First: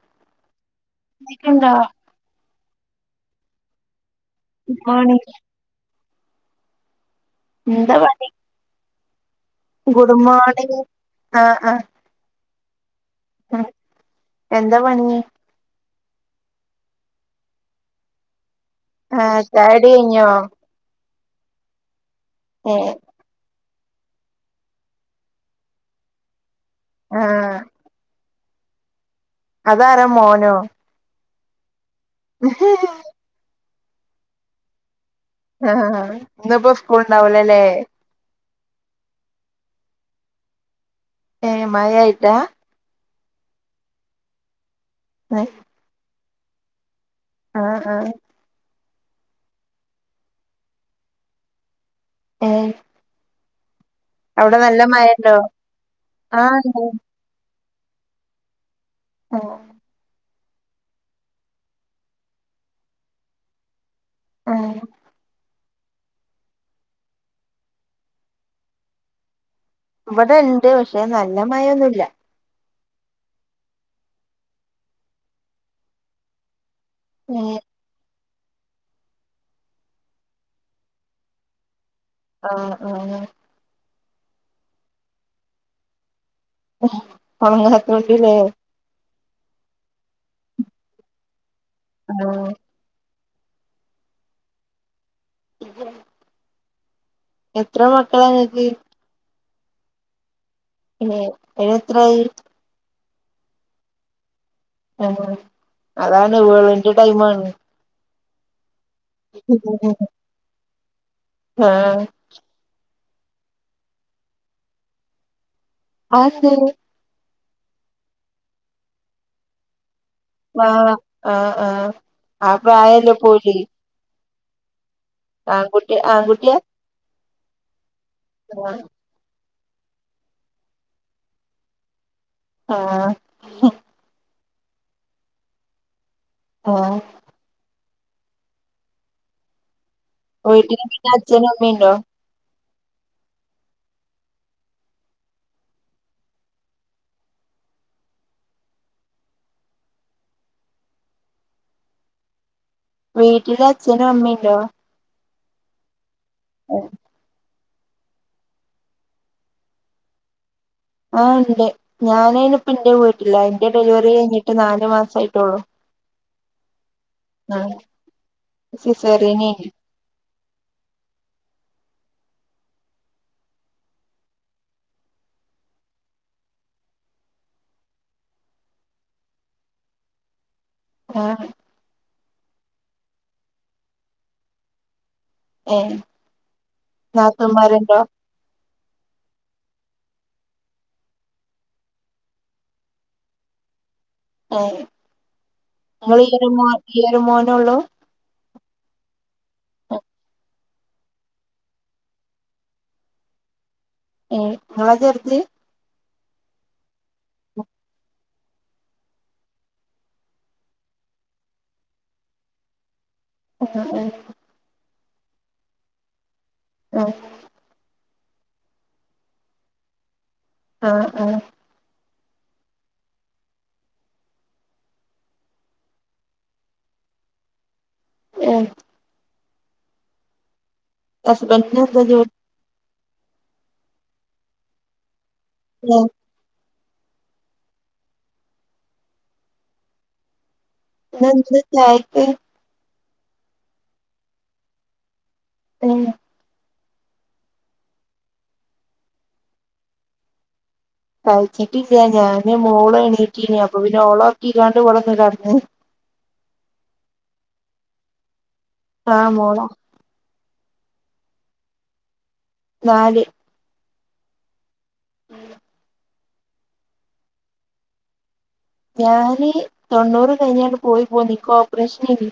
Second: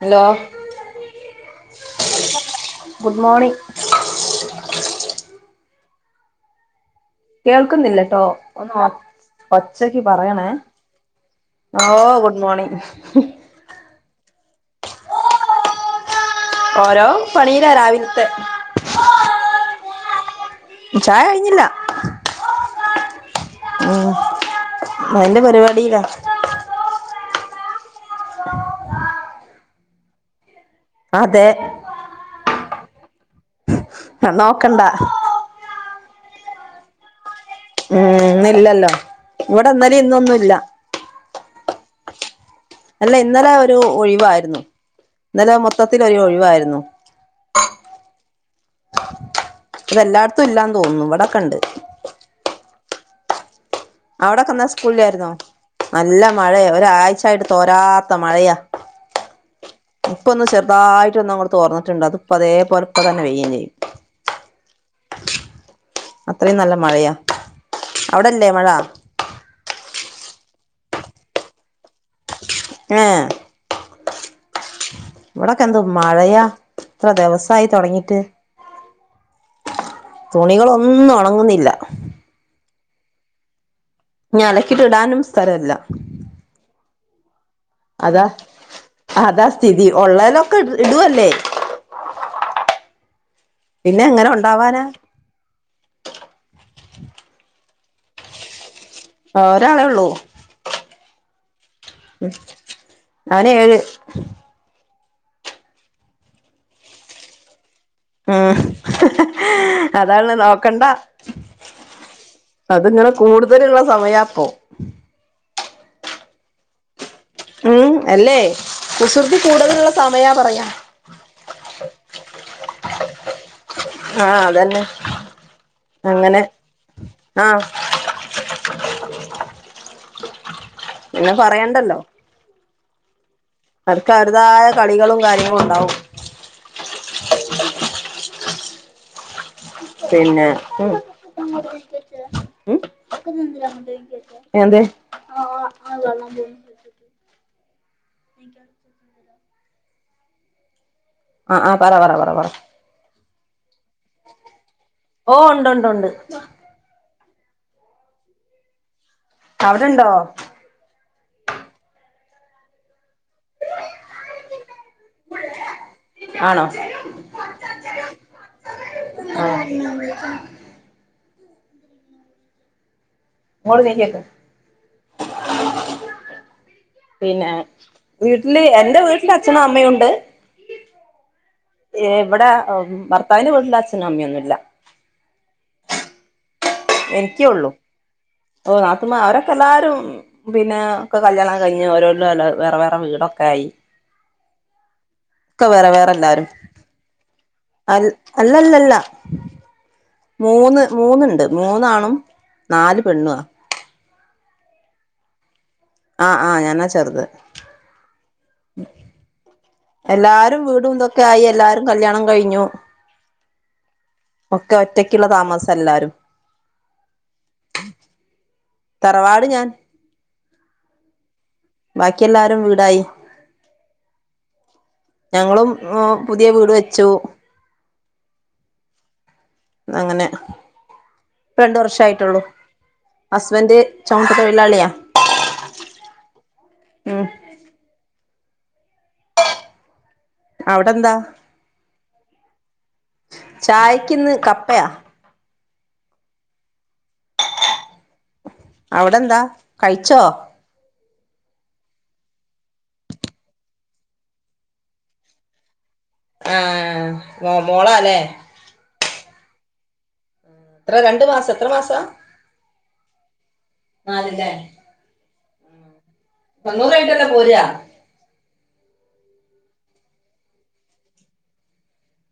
Hello ക്കണ്ടാ good morning good morning എന്താ കേൾക്കുന്നില്ലട്ടോ പണി ഒന്ന് ഒർ ഒച്ചക്ക് ഗുഡ് പറയണേ മോർണിംഗ് ഓ ഗുഡ് മോർണിംഗ് ഉം എന്താ പണി ഓരോ പണിയിലാ രാവിലത്തെ ആഹ് ചായോടി കഴിഞ്ഞോ ചായ കഴിഞ്ഞില്ല മ് ഉം അതിന്റെ പരിപാടിയില ആഹ് അതാരാ മോനോ? അതെ ഉ ഹ നോക്കണ്ട ആഹ് ഇന്നിപ്പോ സ്കൂൾ ഉണ്ടാവൂലല്ലേ ഉം ഇനില്ലല്ലോ ഇവിടെ ന്നലേം ഇന്നൊന്നുമില്ല ഏ മാഴയായിട്ടാ അല്ല ഇന്നലെ ഒരു ഒഴിവായിരുന്നു ഏഹ് ഇന്നലെ മൊത്തത്തിൽ ഒരു ഒഴിവായിരുന്നു ആഹ് ആഹ് ഇതെല്ലായിടത്തും ഇല്ലാന്ന് തോന്നുന്നു ഇവിടെക്കണ്ട് ഏഹ് അവിടെ അവിടക്കെന്നാ നല്ല സ്കൂളില്ലായിരുന്നോ മഴണ്ടോ നല്ല ആഹ് മഴയ ഇണ്ട് ഒരാഴ്ചായിട്ട് തോരാത്ത മഴയാ ഓ ഇപ്പൊന്ന് ചെറുതായിട്ട ഒന്ന് തോർന്നിട്ട് ഉണ്ട് അത് ഇപ്പ അതേപലെ ഇപ്പ തന്നെ പേയും ചെയ്യും ആം അത്രയും നല്ല മഴയാ അവിടെല്ലേ മഴ ഇവിടെ ഇണ്ട് പക്ഷെ നല്ല മഴൊന്നുമല്ല ഏ ഇവിടൊക്കെ ന്ത് മഴയാ എത്ര ഏഹ് ദിവസായി തുടങ്ങിട്ട് തുണികളൊന്നും ഉണങ്ങുന്നില്ല ആഹ് അതേ അതേ ഞ അലക്കിട്ട് ഇടാനും സ്ഥലല്ല [unintelligible] അതാ അതാ സ്ഥിതി ഉള്ളലൊക്കെ ഇടുവല്ലേ ആഹ് പിന്നെ എങ്ങനെ ഉണ്ടാവാനാ [unintelligible] എത്ര മക്കളാ നിങ്ങൾക്ക് ആ ഒരാളെ ഉള്ളൂ എ അയ്ന് എത്രായി അവന് ഏഴ് ആ അതാണ് വെള്ന്റെ ടൈമാണ് ഉം അതാണ്ഉള്ളത് നോക്കണ്ട.. ആഹ് അതിങ്ങനെ കൂടുതലുള്ള സമയപ്പോ.. ആതെന്തെ.. ഉം അല്ലേ കുസൃതി കൂടുതലുള്ള.. സമയാ.. പറയാ ആഹ ആഹ ആഹ അ പ്രായല്ലോ പ്പ ഓല്ക്ക്.. ആഹ് അതന്നെ.. ആൺ കുട്ടി ആൺ അങ്ങനെ കുട്ടിയ.. ആഹ്.. ആ.. പിന്നെ പറയണ്ടല്ലോ.. ആഹ.. അവർക്ക് അവര്തായ കളികളും കാര്യങ്ങളും ഉണ്ടാവും.. ആഹ.. പിന്നെ വീട്ടില് ഉം.. പിന്നെ അച്ഛനും അമ്മയുണ്ടോ ഉം [inaudible] [inaudible] ആഹ് ആ പറ പറ പറ പറ.. വീട്ടില് അച്ഛനും അമ്മീംണ്ടോ.. ഓ ഉണ്ട് ഉണ്ട് ഉണ്ട്.. [unintelligible] അവിടുണ്ടോ.. ആ ഉണ്ട് ഞാനയിന്പ്പന്റെ വീട്ടില്ല എന്റെ ഡെലിവറി കഴിഞ്ഞിട്ട് നാലു മാസം ആയിട്ടെള്ളൂ ആണോ ആഹ് സിസേറിയനെയ്ന്ന് [inaudible] ഇങ്ങോട്ട്‌ നീക്കി വെക്ക് പിന്നെ വീട്ടില് എന്റെ വീട്ടില് അച്ഛനും അമ്മയും ഉണ്ട് ആഹ് ഏ ഇവിടെ ഭർത്താവിന്റെ വീട്ടിൽ അച്ഛനും അമ്മയൊന്നും ഇല്ല ഏ എനിക്കെ ഉള്ളൂ ഓ നാത്തുമ്മാര് അവരൊക്കെ എല്ലാരും പിന്നെ ഒക്കെ കല്യാണം കഴിഞ്ഞ് ഓരോല്ലും ഓല് വേറെ വേറെ വീടൊക്കെ ആയി ഉം ഒക്കെ വേറെ വേറെ നിങ്ങൾ ഈ എല്ലാരും ഒര് മോൻ ഈഒര് മോനെള്ളൂ അ അല്ലല്ലല്ല ഉം.. മൂന്ന് മൂന്നുണ്ട് മൂന്നാണും നാല് പെണ്ണാ ഏ ഇങ്ങാളാ ചെർത് ആ ആ ഞാനാ ചെർത് എല്ലാരും വീടും ഇതൊക്കെ ആയി എല്ലാരും കല്യാണം കഴിഞ്ഞു [inaudible] ഒക്കെ ഒറ്റക്കുള്ള താമസം എല്ലാരും ആഹ് തറവാട് ഞാൻ ആഹ് ആഹ് ബാക്കി എല്ലാരും വീടായി ഞങ്ങളും പുതിയ വീട് വെച്ചു ഏ അങ്ങനെ ഇപ്പം രണ്ട് ഹസ്ബൻഡിന് എന്താ ജോലി വർഷായിട്ടോള്ളൂ ഹസ്ബൻ് ചുമട്ടു തൊഴിലാളിയാ ഹലോ ഉം അവിടെന്താ ഇന്നെന്താ ചായക്ക് ചായക്ക് ഇന്ന് കപ്പയാ [unintelligible] അവിടെന്താ കഴിച്ചോ കഴിച്ചിട്ടില്ല ഞാന് മോള് എണീറ്റിനി അപ്പൊ പിന്നെ ഓളെ ഒർക്കിങ്ങാണ്ട് ഇവടെ വന്ന് കെടന്ന് ആഹ് മോളാല്ലേ ആ മോളാ എത്ര രണ്ടു മാസം എത്ര മാസാ നാല് നാല് ലേ തൊണ്ണൂറ് കഴിഞ്ഞിട്ടല്ലേ പോര്യാ ഞാന് തൊണ്ണൂറ് കഴിഞ്ഞാട്ട് പോയി പോന്ന് ഇന്ക് ഓപ്പറേഷൻയെനി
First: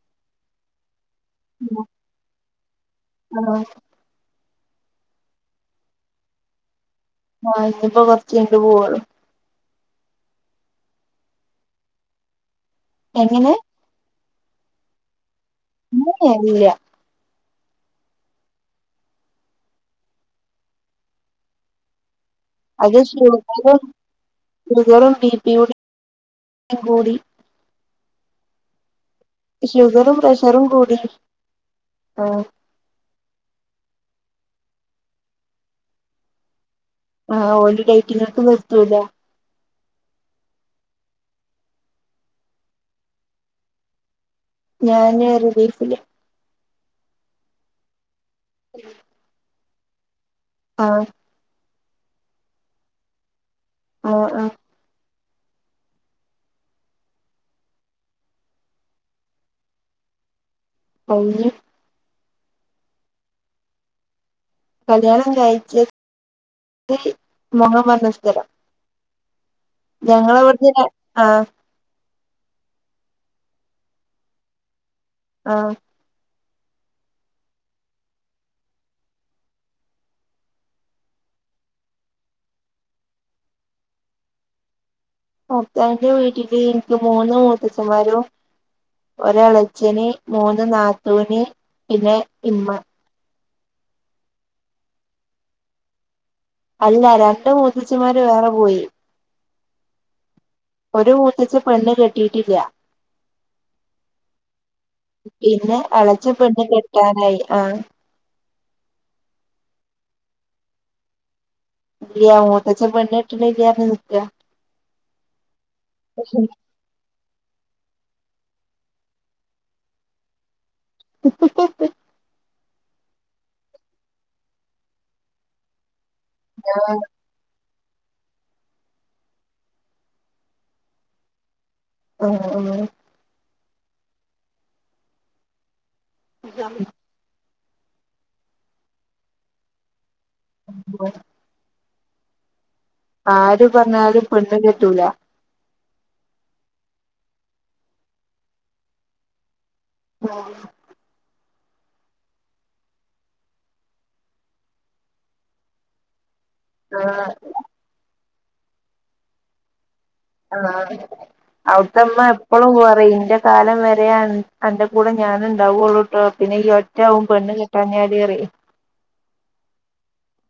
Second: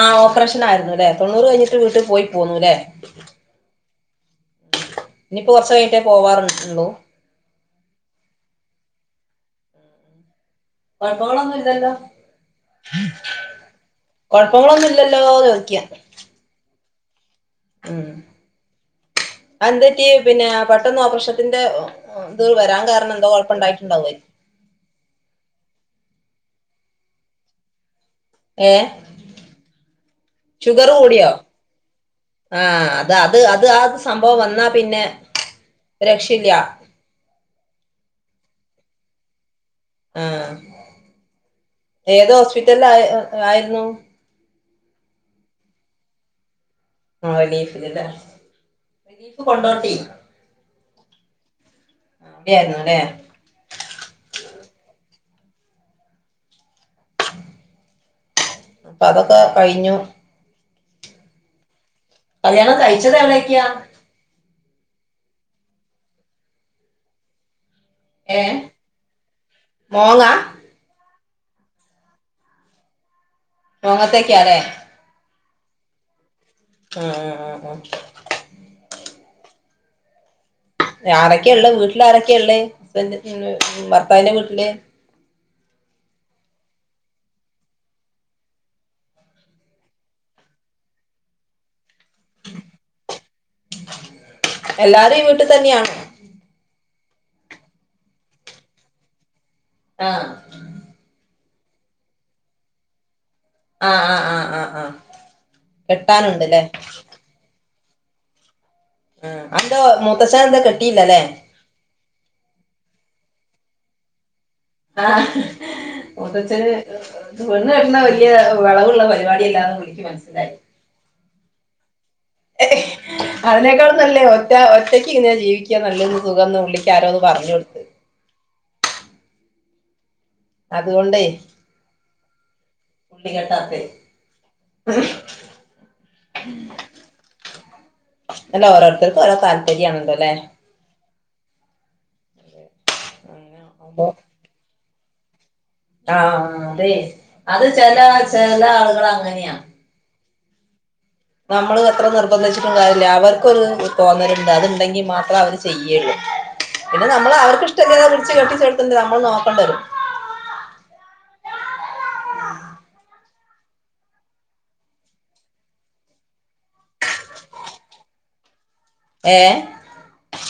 ആഹ് ഓപ്പറേഷൻ ആയിരുന്നുല്ലേ തൊണ്ണൂറ് കഴിഞ്ഞിട്ട് വീട്ടിൽ പോയി പോന്നുല്ലേ ആഹ് ഇനിയിപ്പോ കുറച്ചു കഴിഞ്ഞിട്ടേ പോവാറുള്ളൂ ആഹ് ഇഞ്പ്പോ കൊർച്ച് കഴിഞ്ഞിട്ട് പോവൊള്ളു കോഴപ്പങ്ങളൊന്നും ഇല്ലല്ലോ എങ്ങനെ കൊഴപ്പങ്ങളൊന്നും ഇല്ലല്ലോ ചോദിക ഏഹ് ഇല്ല ഉം അഹ് എന്തുപറ്റി പിന്നെ പെട്ടെന്ന് ഓപ്പറേഷത്തിന്റെ ഇത് വരാൻ അത് കാരണം എന്തോ കൊയപ്പം ഷുഗറും ഇണ്ടായിട്ടുണ്ടാവെ ഷുഗറും, ബിപിയും ടിം കൂടി ഏഹ് ഷുഗറും പ്രഷറും ഷുഗറ് കൂടി കൂടിയോ ആഹ് അത് അത് അത് ആഹ് സംഭവം വന്നാ പിന്നെ രക്ഷല്ല ആഹ് ഓല് ഡേറ്റിങ്ങക്ക് നിർത്തൂല ആഹ് ഏത് ഹോസ്പിറ്റലിൽ ആഹ് ആയിരുന്നു ഞാന് റിലീഫില് ആഹ് ലീഫില് ല്ലേ റിലീഫ് കൊണ്ടോട്ടീ ആഹ് [unintelligible] ആഹ് ആഹ് ഇപ്പ അതൊക്കെ കഴിഞ്ഞു [unintelligible] കല്ല്യാണം കഴിച്ചത് എവടെക്യ? കല്യാണം കഴിച്ചത് മോങ്ങം ഭാഗം ഏഹ് മോങ്ങ ഞങ്ങളെ ഇവട്ന്ന് ര ആഹ് മോങ്ങത്തെക്കാലെ ആഹ് ആഹ് ആഹ് ആഹ് ആരൊക്കെ ഇള്ളെ വീട്ടില് ആരൊക്കെയാ ഇള്ളേ ഭർത്താവിന്റെ വീട്ടില് ഭർത്താവിന്റെ വീട്ടില് ഇൻക്ക് മൂന്ന് മൂത്തച്ഛന്മാരും ഒരു എളച്ചന്, മൂന്ന് നാത്തൂന്, പിന്നെ ഇമ്മ എല്ലാരും ഈ വീട്ടിൽ തന്നെയാണോ? അല്ല രണ്ട് മൂത്തച്ചിമാര് വേറെ പോയി ആഹ് ഒരു മൂത്തച്ഛൻ പെണ്ണ് കെട്ടിട്ടില്ല ആഹ് ആഹ് ആഹ് ആഹ് ആഹ് പിന്നെ എളചൻ കെട്ടാനുണ്ടല്ലേ പെണ്ണ് കെട്ടാനായി ആഹ് ആഹ് അതന്താ മൂത്തച്ഛൻ എന്താ കെട്ടില്ലല്ലേ? ഇല്യ മുത്തച്ഛൻ പെണ്ണ് കെട്ട്ണില്ല പർഞ് നിക്ക ആഹ് മൂത്തച്ഛന് പെണ്ണ് കെട്ട്ണത് വെല്യേ വെളവുള്ള പരിപാടിയല്ലാന്ന് പുള്ളിക്ക്‌ മനസ്സിലായി ഉം അതിനേക്കാളും നല്ലേ ഒറ്റ ഒറ്റക്ക് ഇങ്ങനെ ജീവിക്ക നല്ലതെന്ന് സുഖംന്ന് പുള്ളിക്ക് ആഹ് ആരോ പറഞ് കോടുത് അതുകൊണ്ടെ ആഹ് ആഹ് [unintelligible] ആഹ് അല്ല ഓരോര്ത്തർക്ക് ഓരോ താല്പര്യാണലോലെ [unintelligible] അങ്ങനെ ആര് ആവുമ്പോ പർഞ്ഞാലും പെണ്ണ് കെട്ടൂല ആഹ്‌ അതെയ് അത് ചെലാ ചെല ആളുകള് അങ്ങനെയാ. ഉം. ന്നമ്മള് അത്ര നിർബന്ധിച്ചിട്ടും കാര്യല്ല അവർക്കൊരു തോന്നല്ണ്ട്, അതുണ്ടെങ്കി മാത്രേ അവര് ചെയ്യേള്ളൂ. പിന്നെ ആഹ് നമ്മള് അവർക്ക് ഇഷ്ട്ടല്ല്യാ പിടിച്ച് കെട്ടിച്ചെടുത്തണ്ട നമ്മള് നോക്കണ്ടരും. ആഹ്‌. അവിട്ത്തമ്മാ എപ്പളും പറയും ഇന്റെ കാലം വരെ അൻ അന്റെ കൂടെ ഞാന്ണ്ടാവുള്ളൂട്ടോ പിന്നെ ഈ ഒറ്റ ആവും പെണ്ണ് കിട്ടാഞ്ഞാല് അറിം. ഏ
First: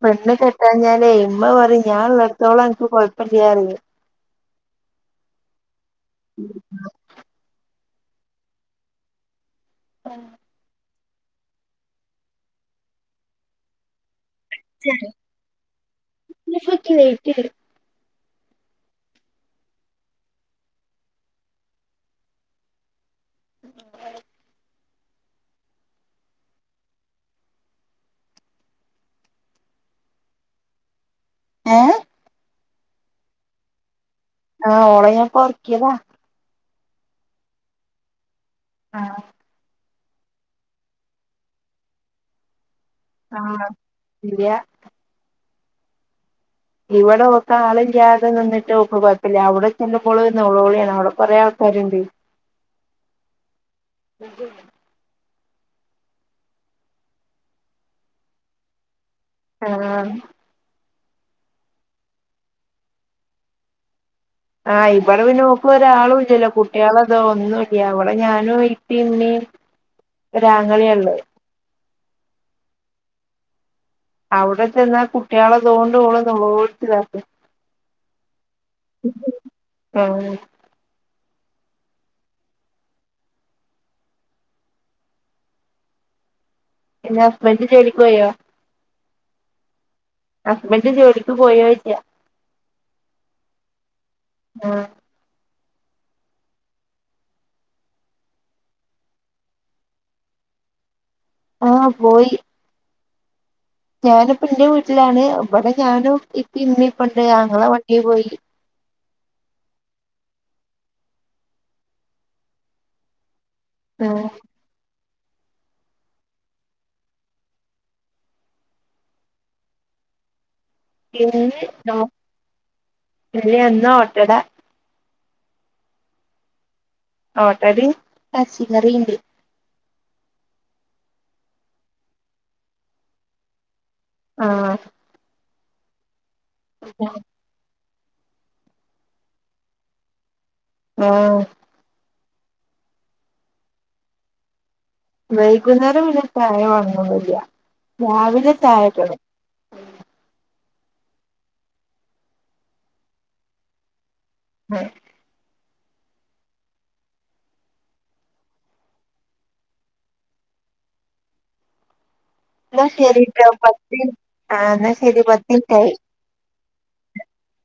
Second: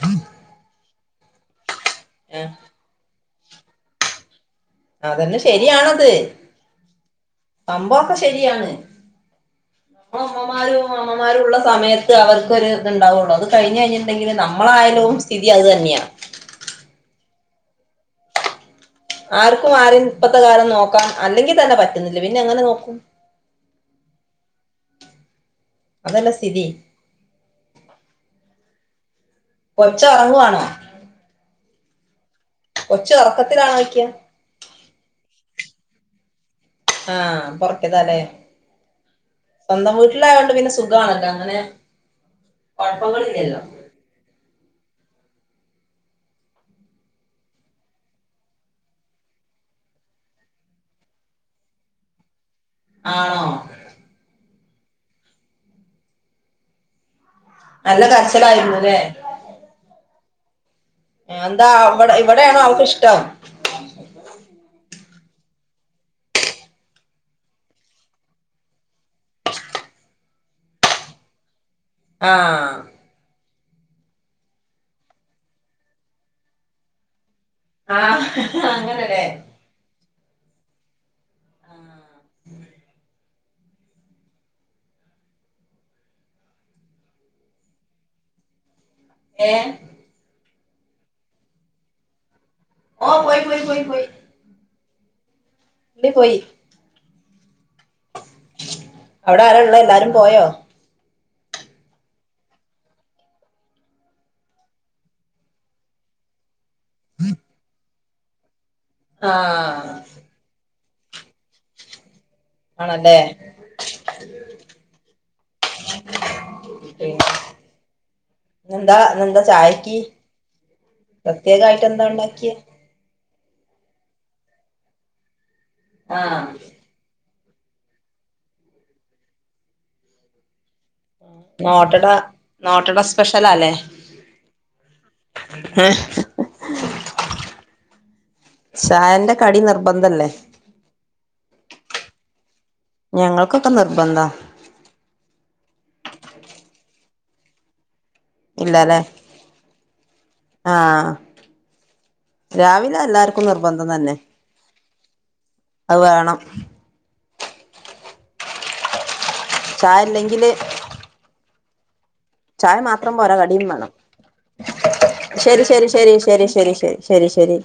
പെണ്ണ് കെട്ടാഞ്ഞാലേ ഇമ്മ പറിം ഞാൻള്ളടത്തോളൻ ക്ക് കൊഴപ്പല്ല്യാറിം. അതന്നെ ശരിയാണത് സംഭവൊക്കെ ശരിയാണ്. ഉമ്മമാരും അമ്മമാരുള്ള സമയത്ത് അവർക്കൊരു ഇത്ണ്ടാവുള്ളൂ അത് കഴിഞ്ഞ് കഴിഞ്ഞിണ്ടെങ്കില് നമ്മളായാലും സ്ഥിതി അത് തന്നെയാ. ല്ഫക്ക് ലൈറ്റ് ആർക്കും ആരിം ഇപ്പത്തെ കാലം നോക്കാം അല്ലെങ്കി തന്നെ പറ്റുന്നില്ല പിന്നെ എങ്ങനെ നോക്കും. ഉം ന്താപാട്? അതല്ലേ സ്ഥിതി കൊച്ച ഒറങ്ങുവാണോ? ഏഹ്? കൊച്ചു ഒറക്കത്തിലാണോയ്ക്കാ. ആഹ് ഓളെ ഞാപ്പൊ ഒർക്കിയതാ. ആഹ്‌ പ്പൊറക്കിയതാലേ. ആഹ്‌. സ്വന്തം വീട്ടിലായോണ്ട് പിന്നെ സുഖാണല്ലോ അങ്ങനെ കൊഴപ്പങ്ങളില്ലല്ലോ. ആഹ് ഇല്ല്യ. ഇവടെ ഓക്ക്‌ ആള് ഇല്ല്യാതെ നിന്ന്ട്ട് ഓക്ക് കൊയപ്പല്ല്യാ, അവടെ ചെല്ലുമ്പോള് നോളോളിയാണ് അവടെ കൊറേ ആൾക്കാര്ണ്ട്. [inaudible] ആണോ? [unintelligible] നല്ല കരച്ചിലായിരുന്നുല്ലേ ആഹ്‌. എന്താ അവടെ ഇവടെയാണോ അവക്ക് ഇഷ്ടം? ആഹ് ഇവടെ പിന്നെ ഓക് ഒരാളും ഇല്ലല്ലോ കുട്ട്യാളെതൊന്നുല്ല്യാ വടെ ഞാനും ഇപ്പി ഇമ്മീം ഒരാആങ്ങളീള്ളത്. ആഹ്‌. അവടെ ചെന്നാ കുട്ട്യാളെ തോണ്ട് ഓള് നൊലോൾച്ച്താക്കും. ആഹ്‌ അങ്ങനെലെ. അഹ്‌ ഉം. പിന്നെ ഹസ്ബന്റ് ജോലിക്ക് പോയോ? ഏഹ്? ഹസ്ബന്റ് ജോലിക്ക് പോയോയ്ച്ച്ആ. ഓഹ്‌ പോയി പോയി പോയി പോയി. ആഹ്. ന്റിം പോയി. അവടെ ആരാള്ളേ എല്ലാരും പോയോ? ആഹ് പോയി. ഞാനിപ്പ എന്റ വീട്ട്ലാണ് ഇബട ഞാനും ഇപ്പേം ഇമ്മി ഇപ്പണ്ട് അങ്ങള വണ്ടി പോയി ആഹ് ആണല്ലേ പിന്നെ പി ന്നെന്താ ഇന്നന്താ ചായക്ക് പ്രത്യേകായ്ട്ട് എന്താ ഒണ്ടാക്കിയെ ഇനി എന്നാ ഓട്ടട ആഹ് ഓട്ടടയും എറച്ചി കറീണ്ട് ന്നോട്ടട ന്നൊട്ടട സ്പെഷ്യലാല്ലേ ആഹ് ഏഹ് [unintelligible] ചായന്റ കടി നിർബന്ധല്ലേ ആഹ് ഞങ്ങൾക്കൊക്ക നിർബന്ധാ വൈകുന്നേരം പിന്നൊര് ചായ വെണോന്ന് ഒന്നൂല്ല്യ രാവി ഇല്ലാലെ ആഹ് രാവില എല്ലാർക്കും നിർബന്ധം തന്നെ ആഹ് അഹ് വേണം ചായല്ലെങ്കില് ചായ എന്നാ മാത്രം പോരാ ശരിട്ടോ കടിയും വേണം പത്ത് ആഹ് എന്നാ പത്ത് ശരി മിനിറ്റായി ശരി ശരി ശരി ശരി ശരി ശരി ശരി